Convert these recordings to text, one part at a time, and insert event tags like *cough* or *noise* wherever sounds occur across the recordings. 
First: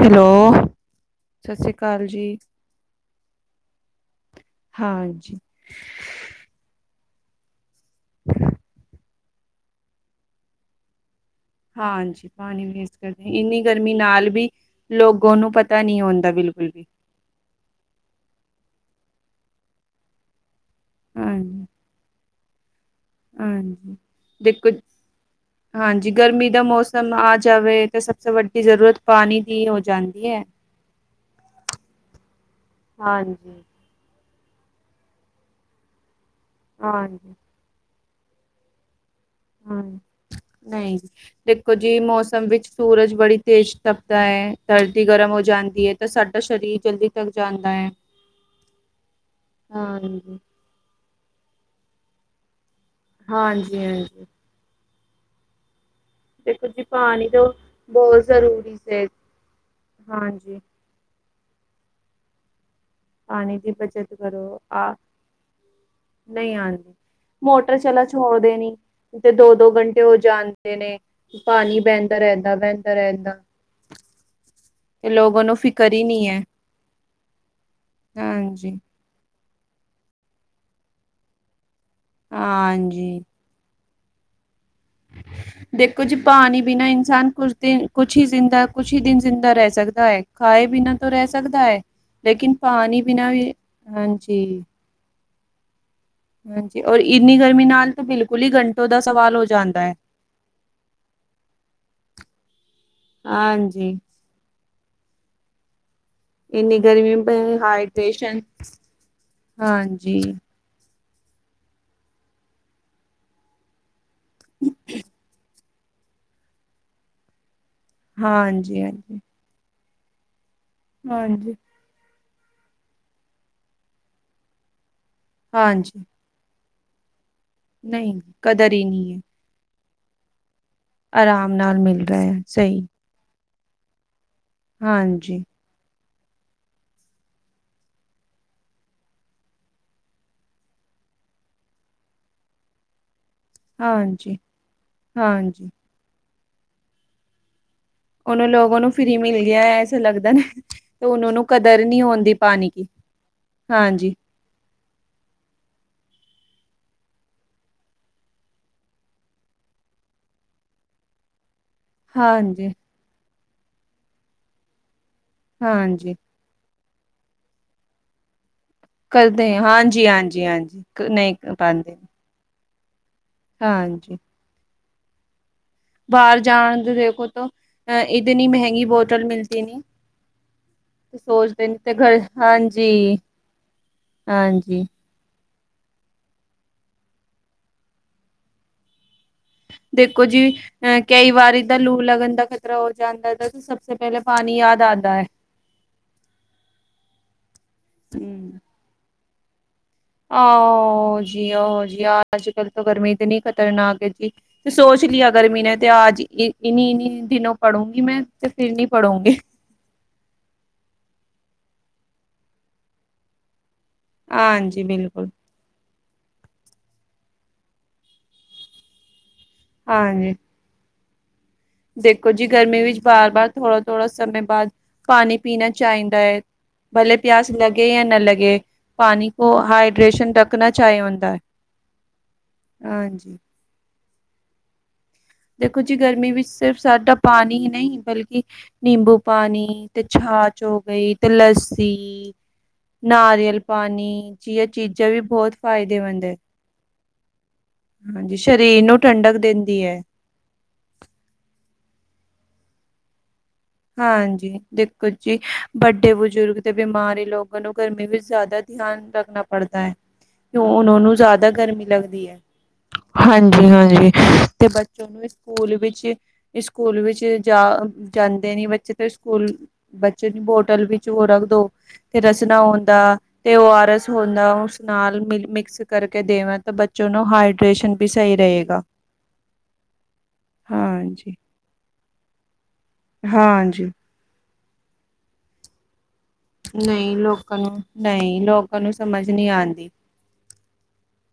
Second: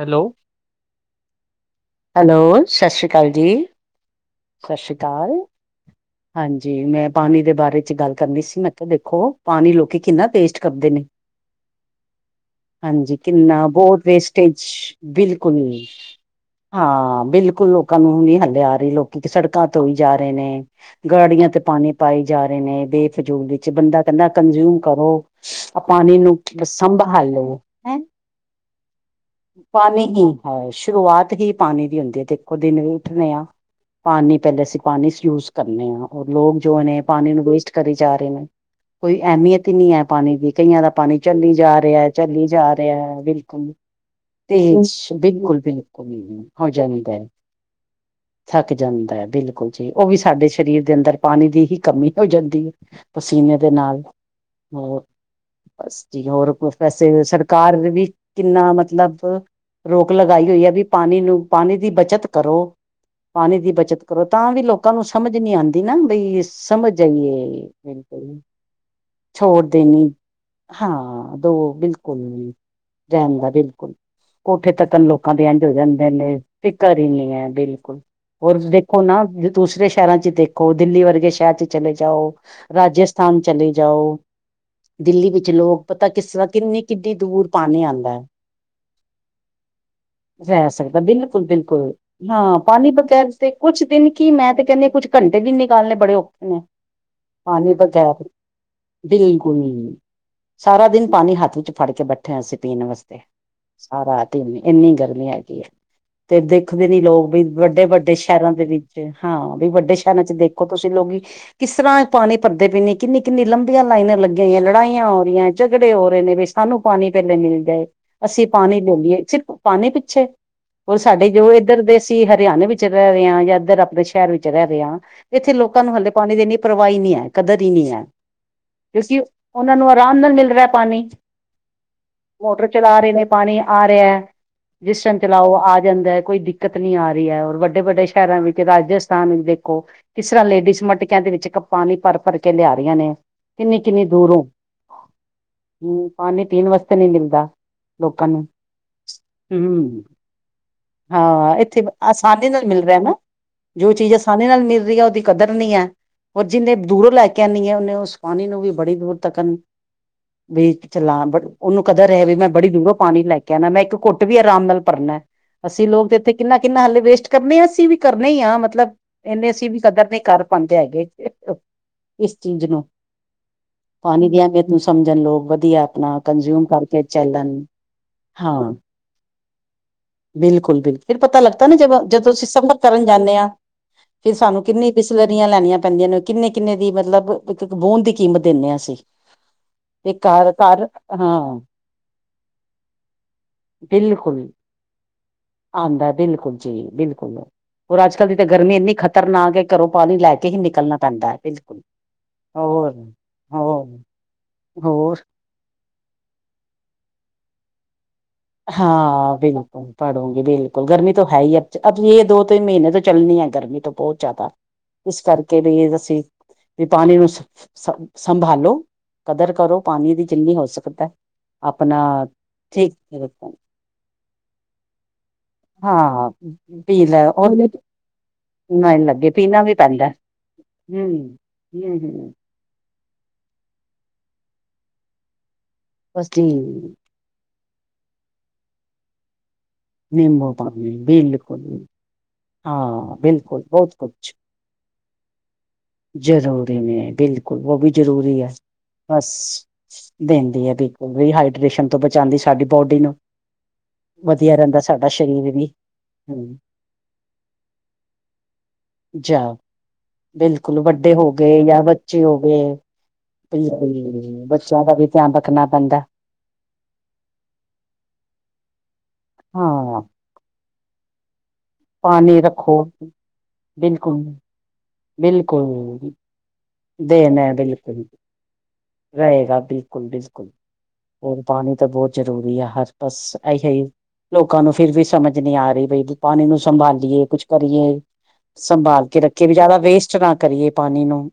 Hello ਸਸੀ ਕਾਲ hello ਸ਼ਸ਼੍ਰੀ ਕਾਲ ਜੀ। ਸਤਿ ਸ਼੍ਰੀ ਹਾਂ ਅਕਾਲ ਜੀ। ਹਾਂਜੀ, ਮੈਂ ਪਾਨੀ ਦੇ ਬਾਰੇ ਚ ਗੱਲ ਕਰਨੀ ਸੀ ਮੈਂ ਕੇਆ ਦੇਖੋ ਪਾਨੀ ਲੋਕੀ ਕਿੰਨਾ ਵੇਸਟ ਕਰਦੇ ਨੇ। ਹਾਂਜੀ, ਪਾਣੀ ਵੇਸਟ ਹਾਂਜੀ ਕਰਦੇ, ਇੰਨੀ ਕਿੰਨਾ, ਗਰਮੀ ਬੋਤ ਨਾਲ ਵੀ ਵੇਸਟੇਜ, ਲੋਗੋ ਨੂੰ ਬਿਲਕੁਲ। ਪਤਾ ਨਹੀਂ ਹੁੰਦਾ ਬਿਲਕੁਲ ਵੀ। ਹਾਂ, ਬਿਲਕੁਲ ਲੋਕਾਂ ਨੂੰ ਨਹੀ ਹੱਲੇ ਆ ਕਈ ਲੋਕੀ ਸੜਕਾ ਧੋਈ ਜਾ ਰਏ ਨੇ, ਗਾੜੀਆਂ ਤੇ ਹਾਂਜੀ, ਪਾਨੀ ਪਾਏ ਜਾ ਰਏ ਨੇ। ਬੇਫਜੂਲ ਵਿੱਚ ਹਾਂਜੀ। ਬੰਦਾ ਕੈਂਦਾ ਦੇਖੋ ਕੰਜਿਊਮ ਕਰੋ, ਹਾਂਜੀ, ਪਾਨੀ ਨੂੰ ਗਰਮੀ ਦਾ ਮੌਸਮ ਆ ਸੰਭਭਾਲੋ। ਜਾਵੇ ਤਾਂ ਸਭ ਸੇ ਵੱਡੀ ਜ਼ਰੂਰਤ ਪਾਣੀ ਦੀ ਹੋ ਪਾਨੀ ਹੀ ਜਾਂਦੀ ਹੈ ਸ਼ੁਰੂਆਤ ਹੀ ਪਾਨੀ ਦੀ ਹੁੰਦੀ ਏ ਦੇਖੋ ਦਿਨ ਵੀ ਹਾਂਜੀ। ਪਾਨੀ ਪੈਲੇ ਅਸੀ ਪਾਨੀ ਯੂਸਜ ਕਰਨੇ ਆ ਓਰ ਲੋਕ ਜੋ ਨੇ ਪਾਨੀ ਹਾਂਜੀ, ਨੂੰ ਵੇਸਟ ਕਰੀ ਜਾ ਰਏ ਨੇ। ਕੋਈ ਐਮੀਅਤ ਹੀ ਨਈ ਹਾਂਜੀ। ਹੈ ਪਾਨੀ ਦੀ, ਕਈਆ ਦਾ ਨਹੀਂ। ਪਾਨੀ ਚੱਲੀ ਦੇਖੋ ਜਾ ਜੀ, ਰਿਆ ਮੌਸਮ ਚੱਲੀ ਵਿੱਚ ਜਾ ਸੂਰਜ ਰਿਐ ਬੜੀ ਬਿਲਕੁਲ। ਤੇਜ਼ ਤਪਦਾ ਹੈ, ਤੇਜ ਧਰਤੀ ਗਰਮ ਹੋ ਬਿਲਕੁਲ ਜਾਂਦੀ ਹੈ। ਤਾਂ ਬਿਲਕੁਲ, ਸਾਡਾ ਹੋ ਸਰੀਰ ਜਲਦੀ ਜਾਂਦੈ। ਥੱਕ ਜਾਂਦਾ ਹੈ। ਥੱਕ ਜਾਂਦਾ ਐ ਬਿਲਕੁਲ ਜੀ, ਓ ਵੀ ਹਾਂਜੀ, ਸਾਡੇ ਸ਼ਰੀਰ ਦੇ ਅੰਦਰ ਪਾਨੀ ਦੀ ਹੀ ਕਮੀ ਹੋ ਜਾਂਦੀ ਏ। ਪਸੀਨੇ ਦੇ ਹਾਂਜੀ, ਨਾਲ, ਹਾਂਜੀ। ਹੋਰ। ਬਸ ਜੀ, ਹੋਰ ਦੇਖੋ ਪ੍ਰੋ ਜੀ ਵੈਸੇ ਪਾਣੀ ਤੋਂ ਸਰਕਾਰ ਨੇ ਵੀ ਬਹੁਤ ਕਿੰਨਾ ਜ਼ਰੂਰੀ ਸੇ ਮਤਲਬ ਰੋਕ ਲਗਾਈ ਹਾਂਜੀ ਹੋਈ ਹੈ ਵੀ ਪਾਣੀ ਨੂੰ ਪਾਣੀ ਦੀ ਬੱਚਤ ਕਰੋ। ਪਾਣੀ ਦੀ ਬੱਚਤ ਕਰੋ, ਤਾਂ ਵੀ ਲੋ ਲੋਕਾਂ ਨੂੰ ਸਮਝ ਨੀ ਆਂਦੀ ਨਾ, ਬਈ ਨਹੀਂ ਸਮਝ ਆਂਦੀ ਜਾਈਏ, ਮੋਟਰ ਚਲਾ ਬਿਲਕੁਲ। ਛੋੜ ਦੇਣੀ ਤੇ ਦੋ ਦੋ ਛੋੜਦੇ ਘੰਟੇ ਨੀ, ਹੋ ਜਾਂਦੇ ਨੇ ਹਾਂ ਦੋ ਪਾਣੀ ਬਹਿੰਦਾ ਬਿਲਕੁਲ, ਰਹਿੰਦਾ ਬਹਿੰਦਾ ਰਹਿੰਦਾ ਰਹਿਨ ਦਾ ਬਿਲਕੁਲ। ਕੋਠੇ ਤੱਕਣ ਤੇ ਲੋਕਾਂ ਲੋਗੋ ਦੇ ਨੂੰ ਏਂਝ ਹੋ ਫਿਕਰ ਹੀ ਜਾਂਦੇ ਨਹੀਂ ਨੇ, ਹੈ ਫਿਕਰ ਈ ਨੀ ਏ। ਬਿਲਕੁਲ, ਹੋਰ ਤੁਸੀਂ ਹਾਂਜੀ ਦੇਖੋ ਨਾ, ਦੂਸਰੇ ਸ਼ਹਿਰਾਂ ਇੱਚ ਦੇਖੋ, ਦਿੱਲੀ ਵਰਗੇ ਸ਼ਹਿਰ ਚ ਚਲੇ ਜਾਓ, ਹਾਂਜੀ ਰਾਜਸਥਾਨ ਚਲੇ ਜਾਓ ਦਿੱਲੀ ਵਿੱਚ ਲੋਕ ਦੇਖੋ ਪਤਾ ਜੀ ਕਿਸ ਤਰ੍ਹਾਂ, ਪਾਣੀ ਕਿੰਨੀ ਬਿਨਾਂ ਕਿਡੀ ਇਨਸਾਨ ਦੂਰ ਕੁਛ ਪਾਣੀ ਦਿਨ ਆਂਦਾ ਕੁਛ ਐ। ਹੀ ਜ਼ਿੰਦਾ ਕੁਛ ਹੀ ਦਿਨ ਜ਼ਿੰਦਾ ਰਹਿ ਸਕਦਾ ਹੈ ਖਾਏ ਰਹਿ ਬਿਨਾਂ ਸਕਦਾ, ਤੋਂ ਰਹਿ ਬਿਲਕੁਲ ਸਕਦਾ ਹੈ ਬਿਲਕੁਲ। ਲੇਕਿਨ ਹਾਂ, ਪਾਣੀ ਬਗੈਰ ਬਿਨਾਂ ਤੇ ਵੀ ਕੁਛ ਦਿਨ ਕੀ ਮੈਂ ਹਾਂਜੀ ਤੇ ਕਹਿੰਨੀ ਆਂ, ਕੁਛ ਘੰਟੇ ਵੀ ਨਿਕਾਲਨੇ ਬ ਬੜੇ ਔਖੇ ਨੇ, ਹਾਂਜੀ ਔਰ ਇੰਨੀ ਗਰਮੀ ਪਾਣੀ ਨਾਲ ਤਾਂ ਬਗੈਰ। ਬਿਲਕੁਲ ਹੀ ਘੰਟੋਂ ਦਾ ਸਵਾਲ ਹੋ ਬਿਲਕੁਲ। ਜਾਂਦਾ ਹੈ ਸਾਰਾ ਦਿਨ ਪਾਣੀ ਹੱਥ ਵਿੱਚ ਫੜ ਕੇ ਬੈਠੇ ਆ ਅਸੀਂ, ਪੀਣ ਵਸਤੇ। ਹਾਂਜੀ ਸਾਰਾ ਦਿਨ ਈ ਇੰਨੀ ਗਰਮੀ ਹੈਗੀ ਐ, ਤੇ ਇੰਨੀ ਦੇਖਦੇ ਨੀ ਗਰਮੀ ਪ ਲੋਕ ਵੀ ਵੱਡੇ ਵੱਡੇ ਹਾਈਡ੍ਰੇਸ਼ਨ ਸ਼ਹਿਰਾਂ ਦੇ ਵਿੱ ਤੇ ਹਾਂ ਵੀ ਵੱਡੇ ਹਾਂਜੀ ਸ਼ਹਿਰਾਂ ਚ ਦੇਖੋ ਤੁਸੀਂ ਲੋਗ ਈ ਕਿਸ ਤਰਾਂ ਪਾਨੀ ਭਰਦੇ ਪਏ ਨੇ, ਕਿੰਨੀ ਕਿੰਨੀ ਲੰਬੀਆਂ ਲਾਈਨਾ ਲੱਗੀਆ ਹੋਈਐ, ਲੜਾਈਆਂ ਹੋ ਰਈਐ ਝਗੜੇ ਹੋ ਰਏ ਨੇ ਬੀ ਸਾਨੂੰ ਪਾਨੀ ਪੈਲੇ ਮਿਲ ਜਏ, ਅਸੀਂ ਪਾਨੀ ਹਾਂਜੀ ਲੈ ਹਾਂਜੀ ਲਈਏ, ਸਿਰਫ ਪਾਣੀ ਪਿੱਛੇ। ਓਰ ਸਾਡੇ ਜੋ ਹਾਂਜੀ ਏਧਰ ਦੇ ਅਸੀ ਹਰਿਆਨੇ ਵਿੱਚ ਰੈ ਰਏ ਆ ਯਾ ਏਧਰ ਆਪਨੇ ਸ਼ੈਰ ਵਿੱਚ ਰੈ ਰਹੇ ਆ। ਇੱਥੇ ਲੋਕਾਂ ਨੂੰ ਹਾਂਜੀ ਹਲੇ ਪਾਣੀ ਦੀ ਇੰਨੀ ਪਰਵਾਹ ਈ ਨੀ ਏ, ਕਦਰ ਈ ਨੀ ਏ, ਨਹੀਂ ਕਦਰ ਹੀ ਨਹੀਂ ਹੈ ਕਿਉਂਕਿ ਉਹਨਾਂ ਨੂੰ ਆਰਾਮ ਨਾਲ ਮਿਲ ਰੇਹਾ ਪਾਣੀ। ਆਰਾਮ ਨਾਲ ਮਿਲ ਰਿਹਾ ਹੈ ਮੋਟਰ ਸਹੀ ਚਲਾ ਰਹੇ ਨੇ। ਪਾਣੀ ਆ ਰੇਆ, ਜਿਸ ਟਾਈਮ ਹਾਂਜੀ ਚਲਾਓ ਆ ਜਾਂਦਾ ਏ। ਕੋਈ ਦਿੱਕਤ ਨਈ ਆ ਹੀ ਏ, ਹੋਰ ਵੱਡੇ-ਵੱਡੇ ਸ਼ਹਿਰਾਂ ਵਿੱ ਰਾਜਸਥਾਨ ਇੱਚ ਦੇਖੋ, ਕਿਸ ਤਰ੍ਹਾਂ ਲੇਡੀਜ਼ ਮਟਕਿਆਂ ਦੇ ਵਿੱਚ ਕਪ ਪਾਣੀ ਭਰ-ਭਰ ਕੇ ਲਿਆ ਰਹੀਆਂ ਨੇ। ਕਿੰਨੀ-ਕਿੰਨੀ ਹਾਂਜੀ ਦੂਰੋਂ, ਹਾਂਜੀ ਹੂੰ, ਪਾਣੀ ਪੀਣ ਵਾਸਤੇ ਨੀ ਮਿਲਦਾ। ਲੋਕਾਂ ਨੂੰ, ਉਹਨਾਂ ਲੋਗੋ ਫ੍ਰੀ ਮਿਲ ਗਿਆ ਹੈ, ਐਸਾ ਹੂੰ, ਲੱਗਦਾ ਨਾ ਤੇ ਉਹਨਾਂ ਨੂੰ ਹਾਂ ਏਥੇ ਕਦਰ ਨਹੀਂ ਹੁੰਦੀ ਆਸਾਨੀ ਨਾਲ ਪਾਣੀ ਮਿਲ ਕੀ ਰੇਆ। ਹੇਨਾ, ਜੋ ਚੀਜ਼ ਹਾਂਜੀ ਆਸਾਨੀ ਨਾਲ ਮਿਲ ਰਈ ਏ, ਉਹਦੀ ਕਦਰ ਨੀ। ਏ। ਔਰ ਜਿੰਨੇ ਦੂਰੋਂ ਲੈ ਕੇ ਆਨੀ ਐ, ਓਨੇ ਉਸ ਪਾਣੀ ਨੂੰ ਵੀ ਬੜੀ ਦੂਰ ਤੱਕ ਨ ਬੀ ਚਲਾਂ ਬਟ ਉਹਨੂੰ ਕਦਰ ਹੈ ਵੀ ਮੈਂ ਹਾਂਜੀ ਬੜੀ ਦੂਰੋਂ ਪਾਣੀ ਲੈ ਕੇ ਆਣਾ, ਮੈਂ ਇੱਕ ਘੁੱਟ ਵੀ ਆਰਾਮ ਨਾਲ ਭਰਨਾ ਐ। ਅਸੀਂ ਲੋਕ ਹਾਂਜੀ ਤੇ ਇੱਥੇ ਕਿੰਨਾ ਕਿੰਨਾ ਹਾਲੇ ਵੇਸਟ ਕਰਨੇ ਆ ਅਸੀਂ ਵੀ ਕਰਨੇ ਈ ਆਂ ਮਤ ਲਬ ਇੰਨੇ ਕਰਦੇ ਅਸੀਂ ਵੀ ਹਾਂਜੀ ਕਦਰ ਨਹੀਂ ਕਰ ਹਾਂਜੀ ਪਾਂਦੇ ਹਾਂਜੀ ਹੈਗੇ, ਨਹੀਂ ਪਾਉਂਦੇ ਇਸ ਚੀਜ਼ ਨੂੰ ਹਾਂਜੀ। ਪਾਣੀ ਦੀ ਅਹਿਮੀਅਤ ਨੂੰ ਸਮਝਣ ਲੋਕ ਵਧ ਵੀ ਆਪਣਾ ਬਾਹਰ ਕੰਜਿਊਮ ਜਾਣ ਦੇ ਕਰਕੇ ਦੇਖੋ ਤਾਂ ਚੱਲਣ। ਅ ਇਤਨੀ ਹਾਂ। ਮਹਿੰਗੀ ਬੋਟਲ ਮਿਲਤੀ ਨੀ ਬਿਲਕੁਲ, ਬਿਲਕੁਲ। ਤੇ ਫਿਰ ਪਤਾ ਲੱਗਦਾ ਸੋਚਦੇ ਨਾ ਨੀ ਜਬ ਤੇ ਘਰ ਜਦੋਂ ਤੁਸੀਂ ਅਸੀਂ ਸਮ ਬਤ ਕਰਨ ਹਾਂਜੀ ਜਾਂਦੇ ਆਂ, ਫਿਰ ਸਾਨੂੰ ਹਾਂਜੀ ਕਿੰਨੀ ਬਿਸਲਰੀਆਂ ਲੈਣੀਆਂ ਪੈਂਦੀਆਂ ਨੇ। ਕਿੰਨੇ ਕਿੰਨੇ ਦੀ ਮਤਲਬ ਇੱਕ ਇੱਕ ਬੂੰਦ ਦੀ ਕੀਮਤ ਦਿੰਨੇ ਆਂ ਅਸੀਂ। ਤੇ ਦੇਖੋ ਜੀ, ਘਰ ਘਰ ਐ ਕਈ ਹਾਂ ਵਾਰੀ ਤਾਂ ਲੂ ਲੱਗਣ ਦਾ ਖ਼ਤਰਾ ਹੋ ਜਾਂਦਾ ਤਾ ਤੇ ਸਭਸੇ ਪਹਿਲੇ ਬਿਲਕੁਲ ਪਾਣੀ ਯਾਦ ਦਾ ਆਂਦਾ ਐ। ਆਉਂਦਾ ਏ, ਬਿਲਕੁਲ ਜੀ ਬਿਲਕੁਲ, ਹੋਰ ਅੱਜ ਕੱਲ ਦੀ ਤਾਂ ਗਰਮੀ ਇੰਨੀ ਖਤਰਨਾਕ ਏ ਆਹੋ ਜੀ, ਔ ਜੀ, ਅੱਜ ਕੱਲ ਤੋਂ ਹੋਰ ਗਰਮੀ ਇਤਨੀ ਹੋਰ ਖ਼ਤਰਨਾਕ ਹੈ ਜੀ। ਸੋਚ ਹੋਰ ਲਿਆ ਕਰ ਮੀਨੇ ਤੇ ਆਜ, ਈ ਇੰਨੀ-ਇੰਨੀ ਦਿਨੋ ਪੜੂੰਗੀ ਮੈਂ। ਤੇ ਫਿਰ ਨੀ ਪੜੂੰਗੀ ਹਾਂ ਬਿਲਕੁਲ, ਪੜੂਗੀ ਬਿਲਕੁਲ, ਗਰਮੀ ਤੋਂ ਹੈ ਹੀ ਏ, ਅਬ ਯੇ ਦੋ ਤਿੰਨ ਮਹੀਨੇ ਤੋਂ ਚੱਲਣੀ ਹੈ, ਗਰਮੀ ਤੋਂ। ਬੋਤ ਜਾਦਾ, ਹਾਂਜੀ ਇਸ ਬਿਲਕੁਲ ਕਰਕੇ *unintelligible* ਵੀ ਪਾਣੀ ਨੂੰ ਸ ਸੰਭਾਲੋ, ਕਦਰ ਕਰੋ ਪਾਣੀ ਦੀ, ਹਾਂਜੀ ਜਿੰਨੀ ਹੋ ਸਕਦਾ ਏ। ਦੇਖੋ ਜੀ ਗਰਮੀ ਵਿੱਚ ਬਾਰ-ਬਾਰ, ਥੋੜਾ-ਥੋੜਾ ਸਮੇਂ ਬਾਦ, ਪਾਣੀ ਪੀਣਾ ਚਾਈਦਾ ਹਾਂ ਏ, ਪੀ ਭਲੇ ਲੈ ਉਹ ਪਿਆਸ ਲੱਗੇ ਯਾ ਨਾ ਲੱਗੇ। ਨਹੀਂ ਲੱਗੇ ਪਾਣੀ ਕੋ ਪੀਣਾ ਵੀ ਪੈਂਦਾ ਹਾਏਡ੍ਰੇਸ਼ਨ ਡ ਕਣਾ ਚਾਏ ਹਮ ਹੁੰਦਾ ਏ। ਹਮ ਹਮ। ਹਾਂਜੀ। ਦੇਖੋ ਜੀ ਬਸ ਗਰਮੀ ਵਿੱਚ ਸਿਰਫ ਜੀ ਸਾਡਾ ਪਾਣੀ ਹੀ ਨਹੀਂ ਬਲਕਿ ਨਿੰਬੂ ਪਾਣੀ ਤੇ ਨਿੰਬੂ ਛਾਚ ਹੋ ਪਾਣੀ ਗਈ, ਤੇ ਬਿਲਕੁਲ ਲੱਸੀ ਹਾਂ ਨਾਰੀਅਲ ਬਿਲਕੁਲ ਬਹੁਤ ਕੁਛ ਪਾਣੀ, ਜੀਆਂ ਚੀਜ਼ਾਂ ਵੀ ਬਹੁਤ ਫਾਇਦੇਮੰਦ ਐ। ਜ਼ਰੂਰੀ ਨੇ ਬਿਲਕੁਲ ਉਹ ਵੀ ਹਾਂਜੀ ਸ਼ਰੀਰ ਨੂੰ ਠੰਡਕ ਦੇਂਦੀ ਐ। ਦੇਂਦੀ ਐ ਬਿਲਕੁਲ, ਰੀਹਾਈਡ੍ਰੇਸ਼ਨ ਤੋਂ ਬਚਾਂਦੀ ਸਾਡੀ ਬੋਡੀ ਨੂੰ। ਹਾਂਜੀ। ਵਧੀਆ ਜੀ ਰਹਿੰਦਾ ਦੇਖੋ ਸਾਡਾ ਜੀ, ਸਰੀਰ ਵੀ ਵੱਡੇ ਹਮ ਬਜ਼ੁਰਗ ਤੇ ਬਿਮਾਰੀ ਲੋਕਾਂ ਨੂੰ ਗਰਮੀ ਵਿੱਚ ਜ਼ਿਆਦਾ ਧਿਆਨ ਧਿਆਨ ਜਾ ਰੱਖਣਾ ਪੜਤਾ ਹੈ, ਕਿ ਬਿਲਕੁਲ ਉਹਨਾਂ ਨੂੰ ਵੱਡੇ ਹੋ ਜ਼ਿਆਦਾ ਗਏ ਜਾਂ ਗਰਮੀ ਬੱਚੇ ਲੱਗਦੀ ਹੋ ਹੈ। ਗਏ ਹਾਂਜੀ -ਹਾਂਜੀ, ਬਿਲਕੁਲ ਤੇ ਬੱਚਿਆਂ ਦਾ ਵੀ ਬੱਚੋਂ ਨੂੰ ਧਿਆਨ ਰੱਖਣਾ ਸਕੂਲ ਪੈਂਦਾ ਵਿੱਚ, ਸਕੂਲ ਵਿੱਚ ਜਾ ਜਾਂਦੇ ਨੀ, ਬੱਚੇ ਤੇ ਸਕੂਲ ਹਾਂ ਬੱਚੇ ਦੀ ਬੋਟਲ ਵਿੱਚ ਹੋਰ ਦੋ ਤੇ ਪਾਣੀ ਰਸਨਾ ਰੱਖੋ ਹੁੰਦਾ, ਤੇ ਉਹ ਓ -ਆਰ -ਐਸ, ਬਿਲਕੁਲ ਹੁੰਦਾ ਉਸ ਨਾਲ ਮਿਲ ਮਿਕਸ ਬਿਲਕੁਲ ਕਰਕੇ ਦੇਵਾਂ ਤਾਂ ਬੱਚੋ ਨੂੰ ਦੇਣ ਹੈ ਹਾਈਡਰੇੇਸ਼ਨ ਬਿਲਕੁਲ ਵੀ ਸਹੀ ਰਹੇਗਾ ਰਹੇਗਾ, ਬਿਲਕੁਲ -ਬਿਲਕੁਲ, ਹਾਂਜੀ ਹੋਰ ਪਾਣੀ ਤਾਂ ਬਹੁਤ ਜ਼ਰੂਰੀ ਆ, ਹਰ ਬਸ ਇਹ ਹਾਂਜੀ ਲੋਕਾਂ ਨੂੰ ਫਿਰ ਵੀ ਸਮਝ ਨਹੀਂ ਆ ਰਹੀ ਬਈ ਪਾਣੀ ਨੂੰ ਨਹੀਂ ਸੰਭਾਲੀਏ, ਕੁਛ ਲੋਕਾਂ ਨੂੰ ਕਰੀਏ, ਨਹੀਂ ਲੋਕਾਂ ਨੂੰ ਸੰਭਾਲ ਕੇ ਸਮਝ ਰੱਖੀਏ ਨਹੀਂ ਵੀ ਜ਼ਿਆਦਾ ਆਉਂਦੀ ਵੇਸਟ ਨਾ ਕਰੀਏ ਪਾਣੀ ਨੂੰ।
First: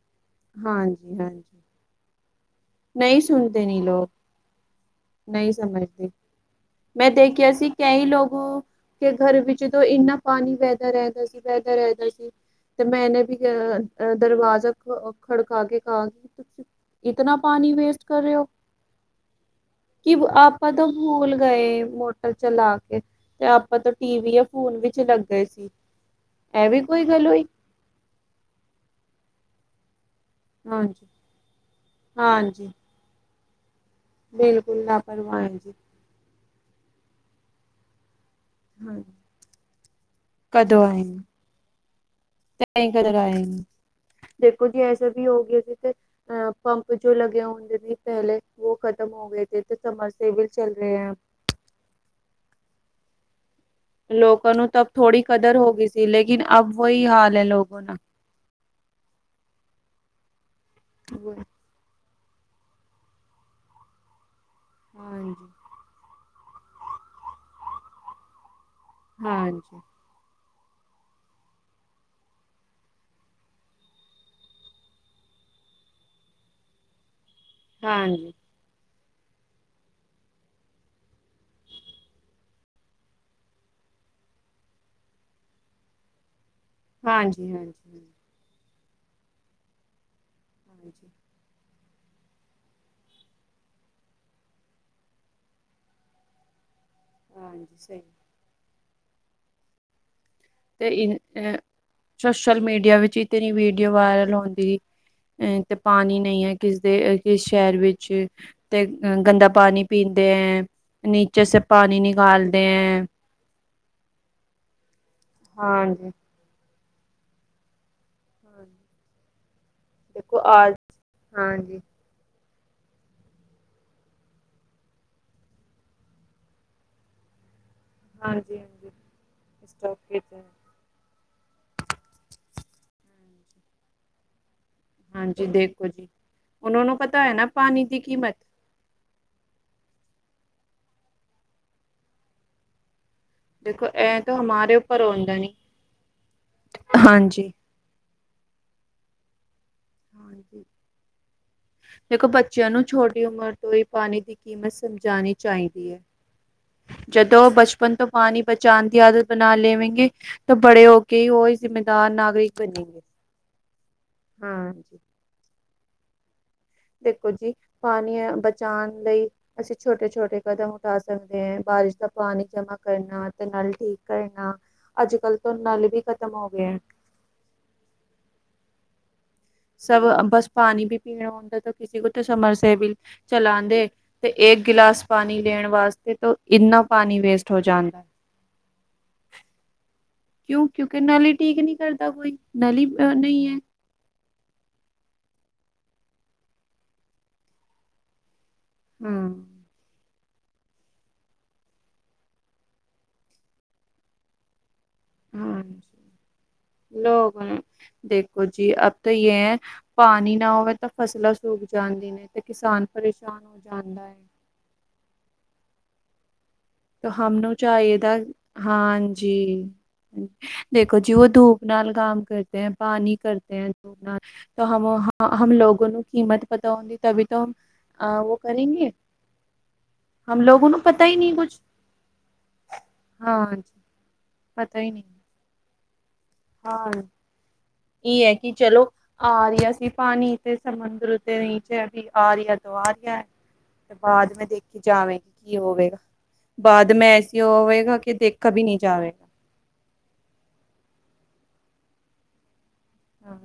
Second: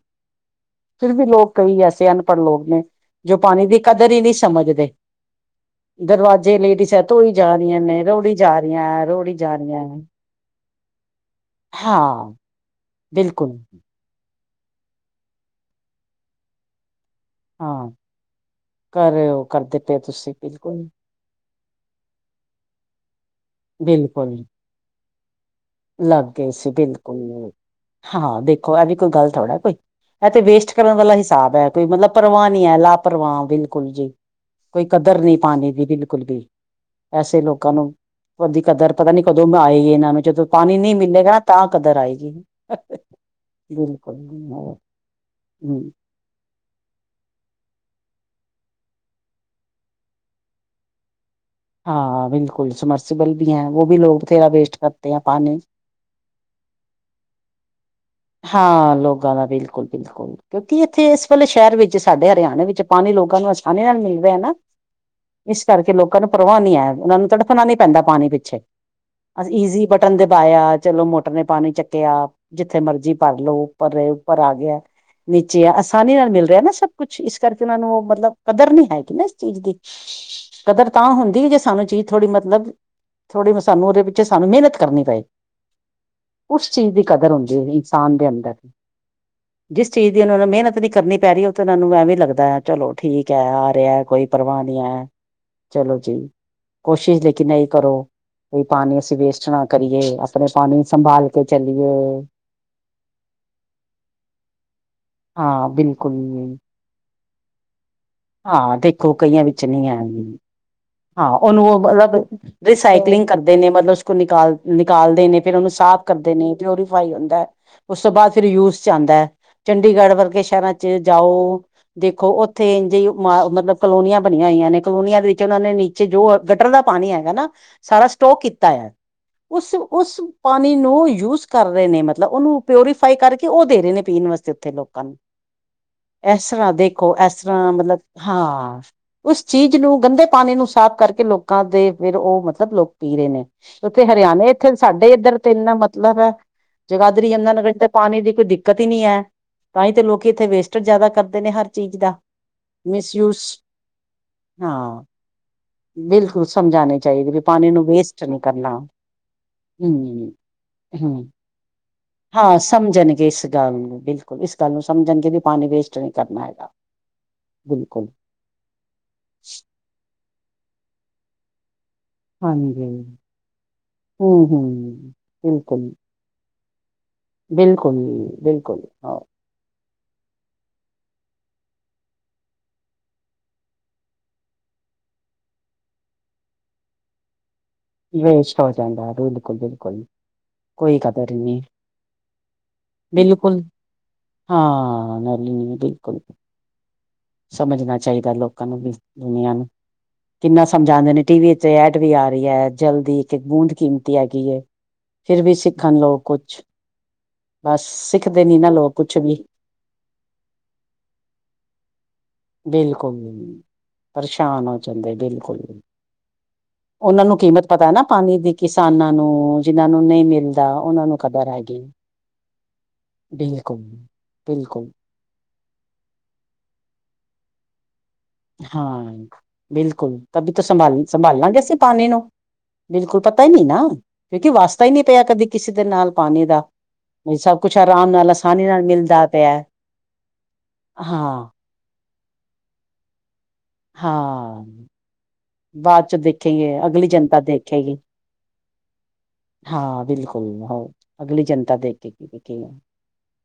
ਫਿਰ ਹਾਂਜੀ ਵੀ ਹਾਂਜੀ ਲੋਕ ਕਈ ਐਸੇ ਹਨ ਪੜ ਲੋਕ ਨੇ, ਨਹੀਂ ਜੋ ਪਾਣੀ ਸੁਣਦੇ ਦੀ ਨੀ ਲੋਕ ਕਦਰ ਈ ਨੀ ਸਮਝਦੇ। ਨਹੀਂ ਸਮਝਦੇ ਦਰਵਾਜ਼ੇ ਲੇਡੀਜ਼ ਐ, ਮੈਂ ਧੋਈ ਦੇਖਿਆ ਜਾ ਸੀ ਰੀਆਂ ਨੇ, ਕਈ ਲੋਕ ਰੋੜੀ ਜਾ ਰੀਆਂ ਐ, ਕੇ ਰੋੜੀ ਘਰ ਜਾ ਵਿੱਚ ਤੋਂ ਰੀਆਂ ਐ। ਇੰਨਾ ਪਾਣੀ ਵਹਿਦਾ ਰਹਿੰਦਾ ਸੀ, ਵਹਿਦਾ ਰਹਿੰਦਾ ਸੀ ਤੇ ਮੈਂਨੇ ਵੀ ਬਿਲਕੁਲ ਅ ਦਰਵਾਜ਼ਾ ਦ-ਅ-ਕ-ਖੜਕਾ ਕੇ ਆ, ਤੁਸੀ ਇਤਨਾ ਪਾਣੀ ਵੇਸਟ ਕਰ ਰਹੇ ਓ। ਓ ਕਰਦੇ ਤ ਕਿ ਆਪਾਂ, ਤਾਂ ਭੂਲ ਗਏ ਮੋਟਰ ਚਲਾ ਕੇ, ਤੇ ਆਪਾਂ ਤੋਂ ਟੀਵੀ ਬਿਲਕੁਲ ਜਾਂ ਫੋਨ ਵਿੱਚ ਲੱਗੇ ਲੱਗ ਗਏ ਸੀ, ਹੋਈ ਬਿਲਕੁਲ ਹਾਂ ਦੇਖੋ, ਇਹ ਵੀ ਕੋਈ ਗੱਲ ਥੋੜ੍ਹਾ ਕੋਈ। ਇਹ ਤੇ ਵੇਸਟ ਕਰਨ ਹਾਂਜੀ ਵਾਲਾ ਹਿਸਾਬ ਹੈ, ਕੋਈ ਮਤਲਬ ਪਰਵਾਹ ਨੀ ਹਾਂਜੀ ਹੈ, ਲਾਪਰਵਾਹ ਬਿਲਕੁਲ ਜੀ, ਬਿਲਕੁਲ ਕੋਈ ਕਦਰ ਨਹੀਂ ਲਾਪਰਵਾਹੀ ਪਾਣੀ ਜੀ ਦੀ, ਬਿਲਕੁਲ ਵੀ ਐਸੇ ਲੋਕਾਂ ਨੂੰ ਉਹਦੀ ਕਦਰ ਪਤਾ ਹਾਂਜੀ ਨੀ, ਕਦੋਂ ਦੀ ਆਏਗੀ ਇਹਨਾਂ ਨੂੰ ਜਦੋਂ ਪਾਣੀ ਕਦੋਂ ਨਹੀਂ ਆਏਗੇ ਮਿਲੇਗਾ, ਤਾਂ ਕਦਰ ਆਏਗੀ, ਕਈ ਕਦਰ ਆਏਗੇ ਬਿਲਕੁਲ ਤੇ ਆਹ ਪੰਪ ਜੋ ਲੱਗੇ ਹੋ *unintelligible* ਹਾਂ ਬਿਲਕੁਲ, ਸਮਰਸੀਬਲ ਵੀ ਹੈ ਉਹ ਵੀ ਲੋਕ ਬਥੇਰਾ ਲੋਕਾਂ ਨੂੰ ਵੇਸਟ ਤਾਂ ਕਰਤੇ ਹੈ ਥੋੜ੍ਹੀ ਕਦਰ ਪਾਣੀ ਹੋ ਗਈ ਸੀ, ਲੇਕਿਨ ਅਬ ਵੋਹੀ ਹਾਲ ਹੈ ਲੋਗੋੰ ਨਾ ਹਾਂ, ਲੋਕਾਂ ਦਾ ਬਿਲਕੁਲ -ਬਿਲਕੁਲ, ਕਿਉਂਕਿ ਇੱਥੇ ਇਸ ਵੇਲੇ ਸ਼ਹਿਰ ਵਿੱਚ ਸਾਡੇ ਹਰਿਆਣੇ ਵਿੱਚ, ਪਾਣੀ ਲੋਕਾਂ ਨੂੰ ਆਸਾਨੀ ਨਾਲ ਮਿਲ ਰਿਹਾ ਹੈ ਨਾ, ਇਸ ਕਰਕੇ ਲੋਕਾਂ ਨੂੰ ਪ੍ਰਵਾਹ ਨੀ ਹੈ, ਉਹਨਾ ਨੂੰ ਤੜਫਣਾ ਨੀ ਪੈਂਦਾ ਪਾਣੀ ਪਿੱਛੇ, ਬਸ ਜੀ ਈਜ਼ੀ ਬਟਨ ਦੇ ਪਾਇਆ, ਚਲੋ ਮੋਟਰ ਨੇ ਪਾਣੀ ਚੱਕਿਆ ਜਿੱਥ ਜਿੱਥੇ ਮਰਜ਼ੀ ਭਰ ਲੋ ਉੱਪਰ ਰਹੇ, ਉੱਪਰ ਆ ਗਿਆ ਨੀਚੇ ਆ ਆਸਾਨੀ ਨਾਲ ਮਿਲ ਰਿਹਾ ਨਾ ਸਭ ਕੁੱਛ ਇਸ ਕਰਕੇ, ਉਹਨਾਂ ਨੂੰ ਉਹ ਮਤਲਬ ਕਦਰ ਨਹੀਂ ਹੈਗੀ ਨਾ ਇਸ ਚੀਜ਼ ਦੀ ਕਦਰ ਤਾਂ ਹੁੰਦੀ, ਜੇ ਸਾਨੂੰ ਚੀਜ਼ ਥੋੜ੍ਹੀ ਮਤਲਬ ਥੋੜ੍ਹੀ ਸਾਨੂੰ ਉਹਦੇ ਪਿੱਛੇ ਸਾਨੂੰ ਮਿਹਨਤ ਕਰਨੀ ਪਏ ਉਸ ਚੀਜ਼ ਦੀ ਹਾਂ ਕਦਰ ਜੀ ਹੁੰਦੀ ਹਾਂ ਹੈ, ਜੀ ਇਨਸਾਨ ਦੇ ਅੰਦਰ। ਜਿਸ ਚੀਜ਼ ਉਹ ਨੂੰ ਹਾਂ ਮਹਨਤ ਨਹੀਂ ਜੀ ਹਾਂ ਜੀ ਕਰਨੀ ਪੈ ਰਹੀ ਉਹ ਇਹਨਾਂ ਨੂੰ ਐਵੇਂ ਲੱਗਦਾ ਹੈ, ਚਲੋ ਠੀਕ ਹੈ ਆ ਰਿਹਾ ਕੋਈ ਪਰਵਾਹ ਨਹੀਂ ਹੈ। ਚਲੋ ਜੀ, ਕੋਸ਼ਿਸ਼ ਲੇਕਿਨ ਹਾਂ ਇਹ ਜੀ ਸਹੀ ਕਰੋ ਕੋਈ ਪਾਣੀ ਅਸੀਂ ਵੇਸਟ ਨਾ ਕਰੀਏ ਆਪਣੇ, ਪਾਣੀ ਤੇ ਇਨ- ਸੰਭਾਲ ਕੇ ਅ, ਚਲੀਏ ਸੋਸ਼ਲ ਮੀਡੀਆ ਵਿਚ ਇਤਨੀ ਵੀਡੀਓ ਵਾਇਰਲ ਹੁੰਦੀ ਅ ਹਾਂ ਤੇ ਬਿਲਕੁਲ ਪਾਣੀ ਨਹੀਂ ਹੈ, ਕਿਸਦੇ ਕਿਸ ਸ਼ਹਿਰ ਵਿੱਚ ਹਾਂ ਤੇ ਦੇਖੋ ਕਈਆਂ ਗੰਦਾ ਵਿੱਚ ਪਾਣੀ ਨਹੀਂ ਪੀਂ ਤੇ ਹੈਗੀ ਹਾਂ, ਉਹਨੂੰ ਉਹ ਮਤਲਬ ਰਿਸਾਈਕਲਿੰਗ ਕਰਦੇ ਨੇ ਮਤਲਬ ਕੁ ਨਿਕਾਲ ਨਿਕਾਲਦੇ ਨੇ, ਫ਼ਿਰ ਉਹਨੂੰ ਸਾਫ਼ ਹਾਂਜੀ। ਕਰਦੇ ਨੇ ਪਿਓਰੀਫਾਈ ਹੁੰਦਾ ਹੈ। ਉਸ ਤੋਂ ਬਾਅਦ ਫਿਰ ਯੂਸ ਚ ਹਾਂਜੀ। ਆਉਂਦਾ ਹੈ। ਚੰਡੀਗੜ੍ਹ ਦੇਖੋ ਵਰਗੇ ਸ਼ਹਿਰਾਂ ਆਜ ਚ ਜਾਓ ਹਾਂਜੀ। ਦੇਖੋ ਤੇ ਇੰਜ ਮਤਲਬ ਕਲੋਨੀਆਂ ਬਣੀਆਂ ਹੋਈਆਂ ਨੇ ਕਲੋਨੀਆਂ ਦੇ ਵਿੱਚ ਉਨਾ ਨੇ ਨੀਚੇ ਜੋ ਗਟਰ ਦਾ ਪਾਣੀ ਹੈਗਾ ਨਾ ਸਾਰਾ ਸਟੋਕ ਕੀਤਾ ਹਾਂਜੀ-ਹਾਂਜੀ, ਹੈ ਉਸ ਇਸ ਉਸ ਟੋਪਿਕ ਤੇ ਪਾਣੀ ਨੂੰ ਯੂਜ ਕਰ ਰਹੇ ਨੇ ਮਤਲਬ ਉਹਨੂੰ ਪਿਓਰੀਫਾਈ ਕਰਕੇ ਉਹ ਦੇ ਰਹੇ ਨੇ ਪੀਣ ਵਾਸਤੇ ਉੱਥੇ ਲੋਕਾਂ ਨੂੰ ਹਾਂਜੀ ਦੇਖੋ ਇਸ ਤਰ੍ਹਾਂ ਉਹਨਾਂ ਨੂੰ ਦੇਖੋ ਪਤਾ ਇਸ ਹੈ ਨਾ ਤਰ੍ਹਾਂ ਪਾਣੀ ਮਤਲਬ ਦੀ ਕੀਮਤ। ਹਾਂ ਉਸ ਚੀਜ਼ ਨੂੰ ਗੰਦੇ ਪਾਣੀ ਨੂੰ ਸਾਫ਼ ਕਰਕੇ ਲੋਕਾਂ ਦੇ ਫਿਰ ਉਹ ਮਤਲਬ ਲੋਕ ਪੀ ਰਹੇ ਨੇ। ਦੇਖੋ ਉੱਥੇ ਇਹ ਤਾਂ ਹਰਿਆਣੇ ਇੱਥੇ ਹਮਾਰੇ ਉੱਪਰ ਸਾਡੇ ਆਉਂਦਾ ਇੱਧਰ ਤੇ ਨੀ। ਇੰਨਾ ਮਤਲਬ ਹੈ। ਜਗਾਧਰੀ ਹਾਂਜੀ। ਯਮੁਨਾ ਨਗਰ ਤੇ ਪਾਣੀ ਦੀ ਕੋਈ ਦਿੱਕਤ ਹੀ ਨਹੀਂ ਹੈ। ਤਾਂ ਹੀ ਤੇ ਲੋਕੀ ਇੱਥੇ ਵੇਸਟੇਜ ਜ਼ਿਆਦਾ ਕਰਦੇ ਨੇ ਹਰ ਚੀਜ਼ ਦਾ ਦੇਖੋ ਬੱਚਿਆਂ ਨੂੰ ਛੋਟੀ ਮਿਸਯੂਜ ਉਮਰ ਤੋਂ ਹੀ ਪਾਣੀ ਦੀ ਕੀਮਤ ਸਮਝਾ ਹਾਂ ਜਾਣੀ ਚਾਹੀਦੀ ਹੈ। ਬਿਲਕੁਲ ਸਮਝਾਉਣੇ ਚਾਹੀਦੇ ਵੀ ਜਦੋਂ ਉਹ ਪਾਣੀ ਨੂੰ ਬਚਪਨ ਤੋਂ ਵੇਸਟ ਨਹੀਂ ਪਾਣੀ ਕਰਨਾ ਬਚਾਉਣ ਦੀ ਆਦਤ ਬਣਾ ਲਵੇਂਗੇ ਹਮ ਤਾਂ ਬੜੇ ਹੋ ਕੇ ਹਮ ਹੀ ਉਹ ਜ਼ਿੰਮੇਦਾਰ ਨਾਗਰਿਕ ਹਾਂ ਬਣੇਗੇ। ਸਮਝਣਗੇ ਇਸ ਗੱਲ ਨੂੰ ਬਿਲਕੁਲ ਇਸ ਗੱਲ ਨੂੰ ਹਾਂਜੀ। ਸਮਝਣਗੇ ਵੀ ਪਾਣੀ ਵੇਸਟ ਨਹੀਂ ਕਰਨਾ ਹੈਗਾ। ਦੇਖੋ ਜੀ, ਬਿਲਕੁਲ ਪਾਣੀ ਬਚਾਉਣ ਲਈ ਅਸੀਂ ਛੋਟੇ -ਛੋਟੇ, ਕਦਮ ਉਠਾ ਸਕਦੇ ਹੈ ਬਾਰਿਸ਼ ਦਾ ਪਾਣੀ ਜਮਾ ਹਾਂਜੀ ਕਰਨਾ ਤੇ ਨਲ ਠੀਕ ਹੂੰ ਕਰਨਾ, ਹੂੰ ਅੱਜ ਕੱਲ ਤੋਂ ਬਿਲਕੁਲ ਨਲ ਵੀ ਖ਼ਤਮ ਹੋ ਗਏ ਹੈ। ਬਿਲਕੁਲ ਜ-ਬਿਲਕੁਲ ਹਾਂ। ਸਭ ਬਸ ਪਾਣੀ ਵੀ ਪੀਣਾ ਹੁੰਦਾ, ਤਾਂ ਕਿਸੇ ਕੋ ਤਾਂ ਸਮਰਸਿਵਰ ਚਲਾਦੇ ਤੇ ਇਕ ਗਲਾਸ ਪਾਣੀ ਲੈਣ ਵਾਸਤੇ ਤੋਂ ਇੰਨਾ ਪਾਣੀ ਵੇਸਟ ਹੋ ਜਾਂਦਾ। ਵੇਸਟ ਹੋ ਜਾਂਦਾ ਹੈ ਬਿਲਕੁਲ। ਕਿਉਂ ਕੋਈ ਕਿਉਂਕਿ ਕਦਰ ਨਲੀ ਠੀਕ ਨਹੀਂ ਕਰਦਾ ਕੋਈ ਨਲੀ ਨਹੀਂ ਹੈ। ਬਿਲਕੁਲ ਹਾਂ ਨਲੀ ਬਿਲਕੁਲ ਸਮਝਣਾ ਚਾਹੀਦਾ ਲੋਕਾਂ ਨੂੰ ਵੀ ਦੁਨੀਆਂ ਨੂੰ ਕਿੰਨਾ ਸਮਝਾਉਂਦੇ ਨੇ ਟੀਵੀ ਤੇ ਐਡ ਵੀ ਆ ਰਹੀ ਹੈ ਜਲ ਦੀ ਇੱਕ- ਇੱਕ ਬੂੰਦ ਕੀਮਤੀ ਹੈਗੀ ਹੈ। ਫਿਰ ਵੀ ਸਿੱਖਣ ਲੋਕ ਕੁਛ। ਲੋਕ ਬਸ ਸਿੱਖਦੇ ਦੇਖੋ ਨੀ ਜੀ ਨਾ ਲੋਕ ਇਦਾਂ ਕੁਛ ਹੀ ਵੀ ਹੈ ਪਾਣੀ ਨਾ ਹੋਵੇ ਤਾਂ ਫਸਲਾਂ ਸੁਕ ਜਾਣਦੇ ਨੇ। ਬਿਲਕੁਲ ਪਰੇਸ਼ਾਨ ਹੋ ਜਾਂਦੇ ਬਿਲਕੁਲ। ਉਹਨਾਂ ਹਮ ਨੂੰ ਕੀਮਤ ਪਤਾ ਹੈ ਨਾ ਚਾਹੀਦਾ ਪਾਣੀ ਦੀ ਕਿਸਾਨਾਂ ਹਾਂਜੀ ਨੂੰ ਜਿਹਨਾਂ ਨੂੰ ਨਹੀਂ ਮਿਲਦਾ ਦੇਖੋ ਉਹਨਾਂ ਜੀ ਨੂੰ ਉਹ ਕਦਰ ਧੂਪ ਨੇ ਹੈਗੀ। ਨਾਲ ਕੰਮ ਕਰਦੇ ਹੈ ਪਾਣੀ ਕਰਦੇ ਹੈ ਬਿਲਕੁਲ, ਧੂਪ ਨਾਲ ਬਿਲਕੁਲ ਹਮ ਲੋਗ ਨੂੰ ਕੀਮਤ ਪਤਾ ਹਉਂਦੀ ਤਵੀ ਤੋ ਹਾਂ ਬਿਲਕੁਲ ਤਦੀ ਤੋ ਸੰਭਾਲ ਸੰਭਾਲਾਂਗੇ ਅਸੀਂ। ਪਾਣੀ ਨੂੰ ਬਿਲਕੁਲ ਪਤਾ ਹੀ ਨੀ ਨਾ ਕਿਉਂਕਿ ਵਾਸਤਾ ਹੀ ਨੀ ਪਿਆ ਕਦੀ ਕਿਸੇ ਦੇ ਨਾਲ ਪਾਣੀ ਦਾ। ਵੀ ਸਭ ਕੁਛ ਆਰਾਮ ਇਹ ਨਾਲ ਹੈ ਕਿ ਆਸਾਨੀ ਨਾਲ ਚਲੋ ਮਿਲਦਾ ਆ ਪਿਆ ਰਹੀ ਸੀਂ ਪਾਣੀ ਤੇ ਸਮੁੰਦਰ ਤੇ ਹਾਂ। ਨਹੀਂ ਆ ਰਿਹਾ ਤੋ ਆ ਰਿਹਾ। *unintelligible* ਬਾਅਦ ਮੈਂ ਦੇਖੀ ਜਾਵੇਗੀ ਕੀ ਹੋਵੇਗਾ ਬਾਅਦ ਚੋਂ ਦੇਖੇਗੇ ਬਾਅਦ ਅਗਲੀ ਮੈਂ ਜਨਤਾ ਐਸੀ ਹੋਵੇਗਾ ਦੇਖੇਗੀ ਕਿ ਦੇਖਾ ਵੀ ਨਹੀਂ ਜਾ ਜਾਵੇ। ਹਾਂ ਬਿਲਕੁਲ ਹੋ ਅਗਲੀ ਜਨਤਾ ਦੇਖ ਕੇ ਹ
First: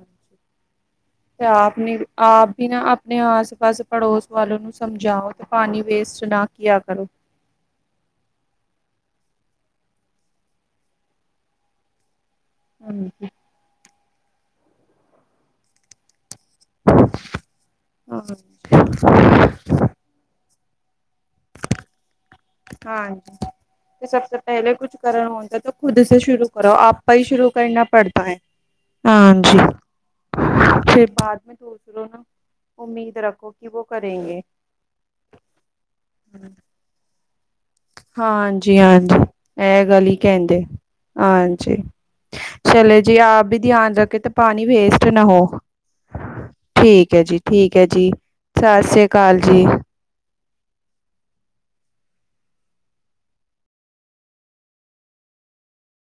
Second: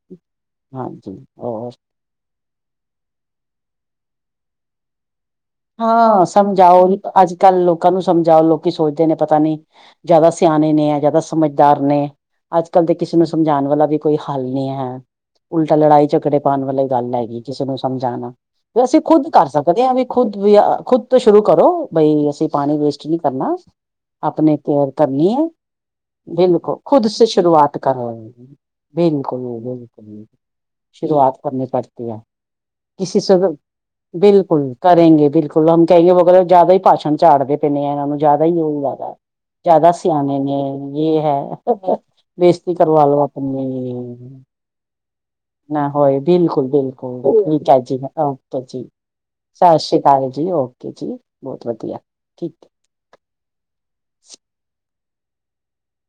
ਤੇ ਹੋਰ ਆਪ ਨੇ ਆਪ ਵੀ ਨਾ ਆਪਣੇ ਆਸ ਪਾਸ ਪੜੋਸ ਵਾਲੋ ਨੂੰ ਸਮਝਾਓ। ਤੇ ਪਾਣੀ ਵੇਸਟ ਹਾਂ ਨਾ ਕਿਆ ਸਮਝਾਓ ਕਰੋ ਅੱਜ ਕੱਲ੍ਹ ਲੋਕਾਂ ਨੂੰ ਸਮਝਾਓ ਲੋਕੀ ਸੋਚਦੇ ਨੇ ਪਤਾ ਨੀ ਜਿਆਦਾ ਸਿਆਣੇ ਨੇ ਜਿਆਦਾ ਸਮਝਦਾਰ ਨੇ ਅੱਜ ਕੱਲ ਦੇ ਕਿਸੇ ਹਾਂਜੀ ਨੂੰ ਸਮਝਾਉਣ ਵਾਲਾ ਵੀ ਕੋਈ ਹੱਲ ਨਹੀ ਹੈ ਉਲਟਾ ਲੜਾਈ ਝਗੜੇ ਪਾ ਵਾਲੀ ਗੱਲ ਹੈਗੀ ਕਿਸੇ ਨੂੰ ਹਾਂ ਸਮਝਾਉਣਾ ਵੀ ਖੁੱਦ ਕਰ ਸਕਦੇ ਹਾਂ ਵੀ ਤੁਸੀਂ ਖੁਦ ਤੋਂ ਸ਼ੁਰੂ ਕਰੋ ਬਈ ਅਸੀਂ ਪਾਣੀ ਵੇਸਟ ਨਹੀਂ ਕਰਨਾ। ਕਿ ਸਭ ਤੋਂ ਆਪਣੇ ਪਹਿਲੇ ਕੁਛ ਕੇਅਰ ਕਰਨਾ ਕਰਨੀ ਹੈ ਹੁੰਦਾ ਖੁਦੇ ਸ਼ੁਰੂ ਕਰੋ ਬਿਲਕੁਲ ਖੁਦ ਆਪਾਂ ਹੀ ਸੇ ਸ਼ੁਰੂ ਸ਼ੁਰੂਆਤ ਕਰਨਾ ਕਰੋ ਪੜਤਾ ਹੈ। ਬਿਲਕੁਲ ਹਾਂਜੀ ਬਿਲਕੁਲ ਫਿਰ ਸ਼ੁਰੂਆਤ ਬਾਅਦ ਮ ਕਰਨੀ ਦੂਸਰੋ ਪੜਤੀ ਹੈ ਨੁ ਉਮੀਦ ਰੱਖੋ ਕਿ ਵੋ ਕਰੇਂਗੇ। ਕਰੇਂਗੇ ਬਿਲਕੁਲ, ਹਮ ਕਹੇਂਗੇ ਵੋ *unintelligible* ਜਾਦਾ ਈ ਭਾਸ਼ਨ ਚਾੜਦੇ ਨੇ ਐਨਾਂ ਨੂੰ ਜਾਦਾ ਈ ਯੋ ਹਾਂਜੀ ਹੈਗਾ, ਹਾਂਜੀ ਇਹ ਜਾਦਾ ਗੱਲ ਹੀ ਸਿਆਨੇ ਨੇ ਕਹਿੰਦੇ ਯੇ ਹਾਂਜੀ ਹੈਂ, ਬੇਸ ਤੀ ਚਲੇ ਜੀ ਕਰਵਾਲੋ ਆਪ ਵੀ ਧਿਆਨ ਰੱਖੇ ਤੇ ਆਪਨੀ। ਪਾਣੀ ਵੇਸਟ ਨਾ ਹੋ। ਨਾ ਹੋਏ ਬਿਲਕੁਲ ਠੀਕ ਬਿਲਕੁਲ ਹੈ *unintelligible* ਜੀ, ਠੀਕ ਹੈ ਜੀ, ਓਕੇ ਜੀ, ਸਤਿ ਸ੍ਰੀ ਅਕਾਲ ਜੀ। ਸਸ਼ੀ ਕਾਲ ਜੀ। ਜੀ ਓਕੇ ਜੀ ਬੋਤ ਵਧੀਆ ਠੀਕ ਐ।